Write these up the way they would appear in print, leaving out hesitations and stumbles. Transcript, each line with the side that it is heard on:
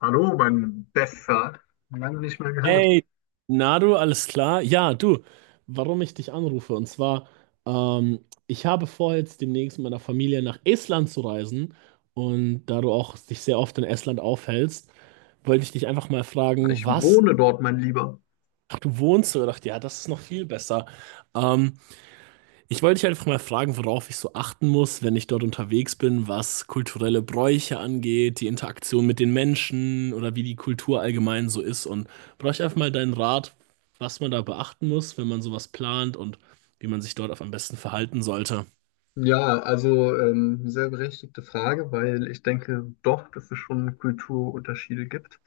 left: Hallo, mein Bester. Lange nicht mehr gehört.
right: Hey, Nadu, alles klar? Ja, du, warum ich dich anrufe? Und zwar, ich habe vor, jetzt demnächst mit meiner Familie nach Estland zu reisen. Und da du auch dich sehr oft in Estland aufhältst, wollte ich dich einfach mal fragen,
left: Ich
right: was?
left: wohne dort, mein Lieber.
right: Ach, du wohnst so. Ich dachte, ja, das ist noch viel besser. Ähm, Ich wollte dich einfach mal fragen, worauf ich so achten muss, wenn ich dort unterwegs bin, was kulturelle Bräuche angeht, die Interaktion mit den Menschen oder wie die Kultur allgemein so ist. Und brauche ich einfach mal deinen Rat, was man da beachten muss, wenn man sowas plant und wie man sich dort auf am besten verhalten sollte.
left: Ja, also sehr berechtigte Frage, weil ich denke doch, dass es schon Kulturunterschiede gibt,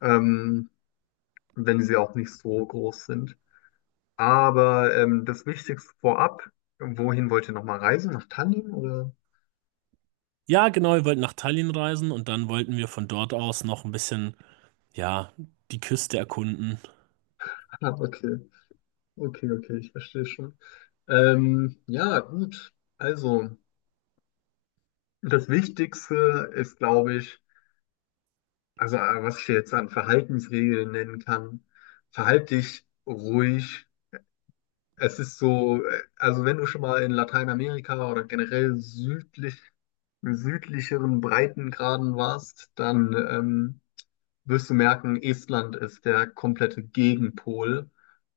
left: ähm, wenn sie auch nicht so groß sind. Aber das Wichtigste vorab, wohin wollt ihr nochmal reisen? Nach Tallinn oder?
right: Ja, genau, wir wollten nach Tallinn reisen und dann wollten wir von dort aus noch ein bisschen, ja, die Küste erkunden.
left: Ah, okay, okay, ich verstehe schon. Ja, gut. Also, das Wichtigste ist, glaube ich, also, was ich jetzt an Verhaltensregeln nennen kann, verhalte dich ruhig. Es ist so, also wenn du schon mal in Lateinamerika oder generell südlicheren Breitengraden warst, dann wirst du merken, Estland ist der komplette Gegenpol.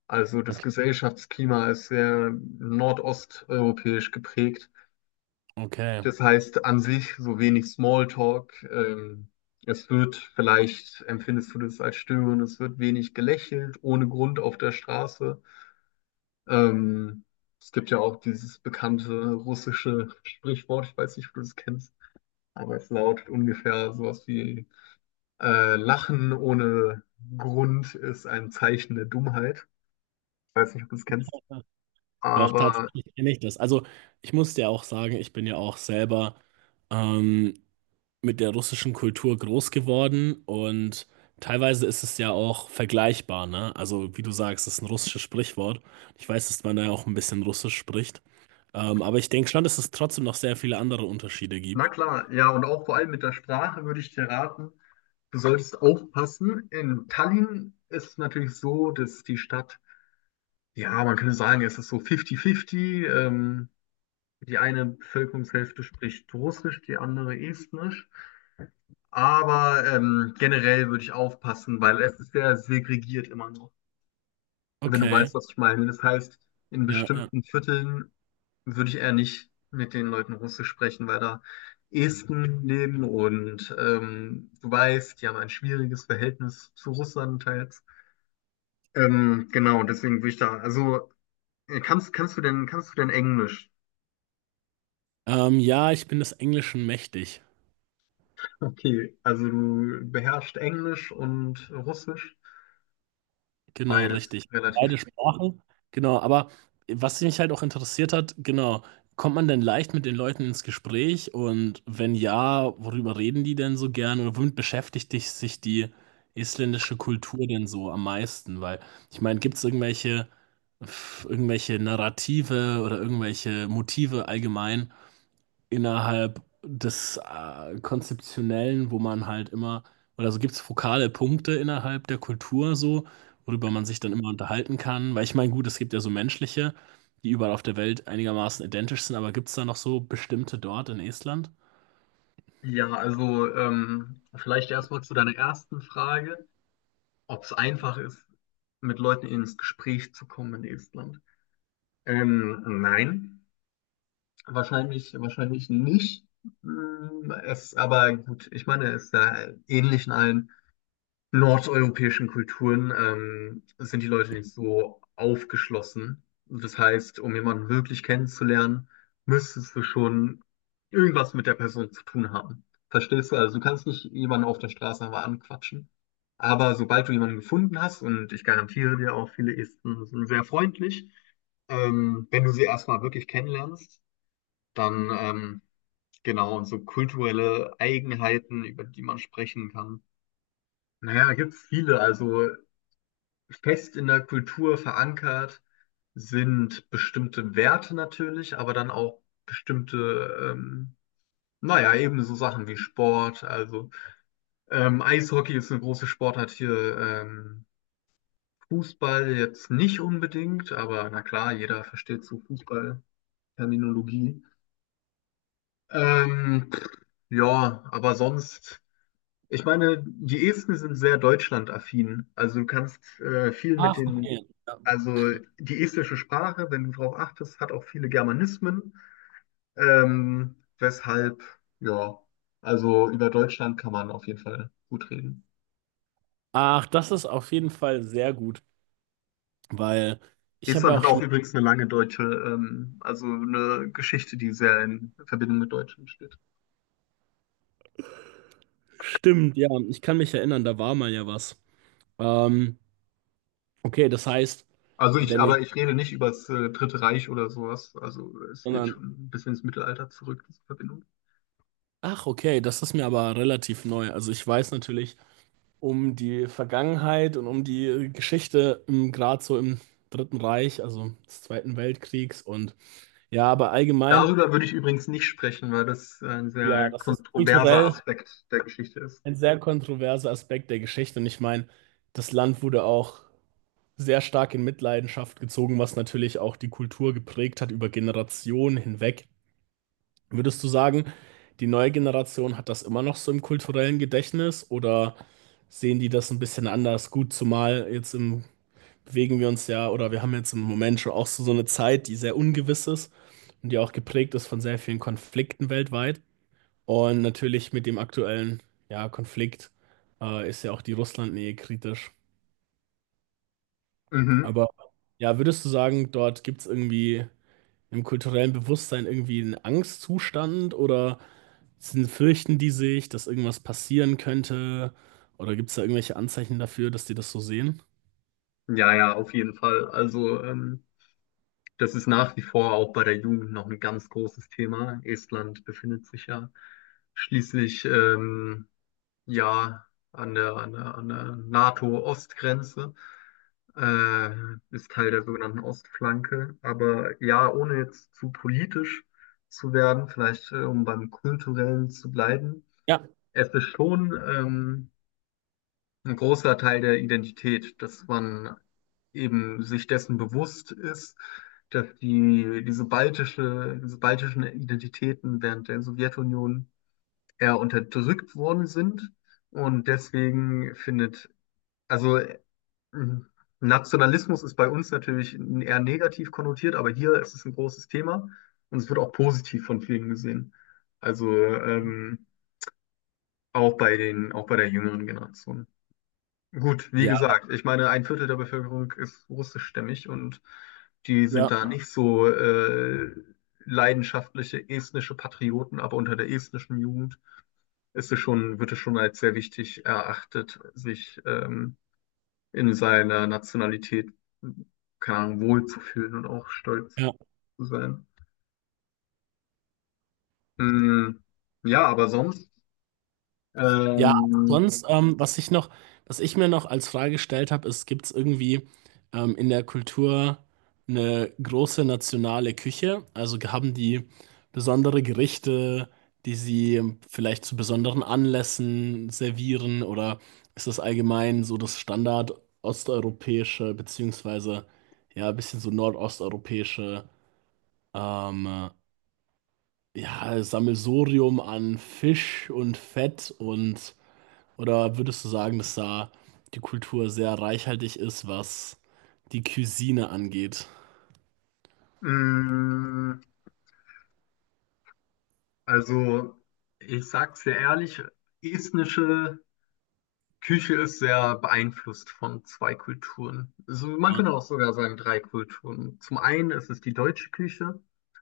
left: Also das
right: Okay.
left: Gesellschaftsklima ist sehr nordosteuropäisch geprägt.
right: Okay.
left: Das heißt an sich so wenig Smalltalk. Es wird vielleicht, empfindest du das als störend, es wird wenig gelächelt, ohne Grund auf der Straße. Ähm, es gibt ja auch dieses bekannte russische Sprichwort, ich weiß nicht, ob du das kennst, aber es lautet ungefähr sowas wie Lachen ohne Grund ist ein Zeichen der Dummheit. Ich weiß nicht, ob du das kennst.
right: Doch,
left: Aber
right: tatsächlich kenne ich das. Also, ich muss dir auch sagen, ich bin ja auch selber. Ähm, mit der russischen Kultur groß geworden und teilweise ist es ja auch vergleichbar, ne? Also, wie du sagst, es ist ein russisches Sprichwort. Ich weiß, dass man da ja auch ein bisschen Russisch spricht. Aber ich denke schon, dass es trotzdem noch sehr viele andere Unterschiede
left: na
right: gibt.
left: klar, ja, und auch vor allem mit der Sprache würde ich dir raten, du solltest aufpassen. In Tallinn ist es natürlich so, dass die Stadt, ja, man könnte sagen, es ist so 50-50. Die eine Bevölkerungshälfte spricht Russisch, die andere Estnisch. Aber generell würde ich aufpassen, weil es ist sehr segregiert immer noch. Wenn du
right: Okay,
left: weißt, was ich meine. Das heißt, in
right: ja.
left: bestimmten Vierteln würde ich eher nicht mit den Leuten Russisch sprechen, weil da Esten leben und du weißt, die haben ein schwieriges Verhältnis zu Russland teils. Genau, deswegen würde ich da, also kannst du denn Englisch?
right: Ja, ich bin des Englischen mächtig.
left: Okay, also du beherrschst Englisch und Russisch,
right: Genau,
left: beides
right: richtig.
left: relativ.
right: Beide Sprachen, genau. Aber was mich halt auch interessiert hat, genau, kommt man denn leicht mit den Leuten ins Gespräch? Und wenn ja, worüber reden die denn so gern? Oder womit beschäftigt dich, sich die isländische Kultur denn so am meisten? Weil, ich meine, gibt es irgendwelche, irgendwelche Narrative oder irgendwelche Motive allgemein, innerhalb des Konzeptionellen, wo man halt immer, oder so gibt es fokale Punkte innerhalb der Kultur so, worüber man sich dann immer unterhalten kann. Weil ich meine, gut, es gibt ja so menschliche, die überall auf der Welt einigermaßen identisch sind, aber gibt es da noch so bestimmte dort in Estland?
left: Ja, also vielleicht erstmal zu deiner ersten Frage, ob es einfach ist, mit Leuten ins Gespräch zu kommen in Estland. Nein. Wahrscheinlich nicht. Aber gut, ich meine, es ist ja ähnlich in allen nordeuropäischen Kulturen, sind die Leute nicht so aufgeschlossen. Das heißt, um jemanden wirklich kennenzulernen, müsstest du schon irgendwas mit der Person zu tun haben. Verstehst du? Also du kannst nicht jemanden auf der Straße einfach anquatschen. Aber sobald du jemanden gefunden hast, und ich garantiere dir auch, viele Esten sind sehr freundlich, wenn du sie erstmal wirklich kennenlernst, dann, genau, und so kulturelle Eigenheiten, über die man sprechen kann. Naja, da gibt es viele. Also fest in der Kultur verankert sind bestimmte Werte natürlich, aber dann auch bestimmte, naja, eben so Sachen wie Sport. Also Eishockey ist eine große Sportart hier. Fußball jetzt nicht unbedingt, aber na klar, jeder versteht so Fußball-Terminologie. Ähm, ja, aber sonst ich meine, die Esten sind sehr deutschlandaffin. Also du kannst viel mit
right: Ach,
left: den,
right: okay. Ja.
left: also die estische Sprache, wenn du darauf achtest, hat auch viele Germanismen. Ähm, weshalb, ja, also über Deutschland kann man auf jeden Fall gut reden.
right: Ach, das ist auf jeden Fall sehr gut, weil ich habe
left: Estland
right: ja
left: hat
right: auch
left: auch
right: schon.
left: übrigens eine lange deutsche, also eine Geschichte, die sehr in Verbindung mit Deutschland steht.
right: Stimmt, ja, ich kann mich erinnern, da war mal ja was. Ähm, okay, das heißt, wenn
left: Aber
right: ich,
left: ich rede nicht über das Dritte Reich oder sowas. Also es geht
right: sondern
left: schon ein bisschen ins Mittelalter zurück, diese Verbindung.
right: ach, okay, das ist mir aber relativ neu. Also ich weiß natürlich um die Vergangenheit und um die Geschichte im, gerade so im Dritten Reich, also des Zweiten Weltkriegs und ja, aber allgemein,
left: Darüber würde ich übrigens nicht sprechen, weil das ein
right: ja,
left: sehr
right: das ist
left: kontroverser
right: kulturell
left: Aspekt der Geschichte ist.
right: ein sehr kontroverser Aspekt der Geschichte und ich meine, das Land wurde auch sehr stark in Mitleidenschaft gezogen, was natürlich auch die Kultur geprägt hat über Generationen hinweg. Würdest du sagen, die neue Generation hat das immer noch so im kulturellen Gedächtnis oder sehen die das ein bisschen anders? Gut, zumal jetzt im, bewegen wir uns ja oder wir haben jetzt im Moment schon auch so, so eine Zeit, die sehr ungewiss ist und die auch geprägt ist von sehr vielen Konflikten weltweit. Und natürlich mit dem aktuellen ja, Konflikt ist ja auch die Russlandnähe kritisch.
left: Mhm.
right: Aber ja, würdest du sagen, dort gibt es irgendwie im kulturellen Bewusstsein irgendwie einen Angstzustand oder? Sind, fürchten die sich, dass irgendwas passieren könnte? Oder gibt es da irgendwelche Anzeichen dafür, dass die das so sehen?
left: Ja, ja, auf jeden Fall. Also, das ist nach wie vor auch bei der Jugend noch ein ganz großes Thema. Estland befindet sich ja schließlich ja an der NATO-Ostgrenze, äh, ist Teil der sogenannten Ostflanke. Aber ja, ohne jetzt zu politisch zu werden, vielleicht um beim Kulturellen zu bleiben.
right: Ja.
left: Es ist schon ein großer Teil der Identität, dass man eben sich dessen bewusst ist, dass diese diese baltischen Identitäten während der Sowjetunion eher unterdrückt worden sind. Und deswegen findet, also Nationalismus ist bei uns natürlich eher negativ konnotiert, aber hier ist es ein großes Thema und es wird auch positiv von vielen gesehen. Also auch bei der jüngeren Generation. Gut, wie
right: Ja,
left: gesagt, ich meine, ein Viertel der Bevölkerung ist russischstämmig und die sind
right: Ja.
left: da nicht so leidenschaftliche estnische Patrioten, aber unter der estnischen Jugend wird es schon als sehr wichtig erachtet, sich in seiner Nationalität, keine Ahnung, wohlzufühlen und auch stolz
right: ja.
left: zu sein. Mm, ja, aber sonst,
right: Ja,
left: ähm,
right: sonst, was ich noch, was ich mir noch als Frage gestellt habe, ist, gibt es irgendwie in der Kultur eine große nationale Küche? Also haben die besondere Gerichte, die sie vielleicht zu besonderen Anlässen servieren, oder ist das allgemein so das Standard osteuropäische, beziehungsweise ja, ein bisschen so nordosteuropäische ähm, ja, Sammelsurium an Fisch und Fett und oder würdest du sagen, dass da die Kultur sehr reichhaltig ist, was die Cuisine angeht?
left: mm, also ich sag's dir ehrlich, estnische Küche ist sehr beeinflusst von zwei Kulturen. Also man
right: Ja.
left: könnte auch sogar sagen drei Kulturen. Zum einen ist es die deutsche Küche,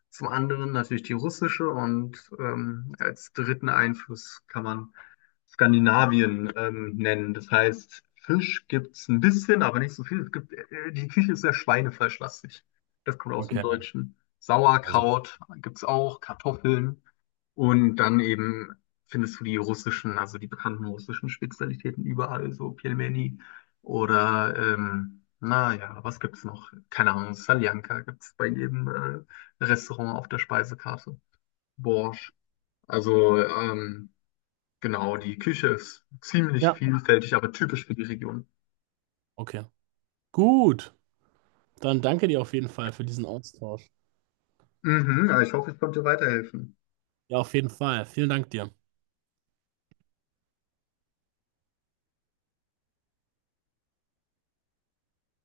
left: zum anderen natürlich die russische und als dritten Einfluss kann man Skandinavien nennen. Das heißt, Fisch gibt es ein bisschen, aber nicht so viel. Es gibt, die Küche ist sehr schweinefleischlastig. Das kommt aus dem
right: Okay,
left: Deutschen.
right: also.
left: Sauerkraut gibt es auch, Kartoffeln. Und dann eben findest du die russischen, also die bekannten russischen Spezialitäten überall, so Pelmeni oder, naja, was gibt's noch? Keine Ahnung, Saljanka gibt's bei jedem Restaurant auf der Speisekarte. Borsch. Also, genau, die Küche ist ziemlich
right: Ja,
left: vielfältig, aber typisch für die Region.
right: okay. Gut. Dann danke dir auf jeden Fall für diesen Austausch.
left: Mhm, ja, ich hoffe, ich konnte weiterhelfen.
right: Ja, auf jeden Fall. Vielen Dank dir.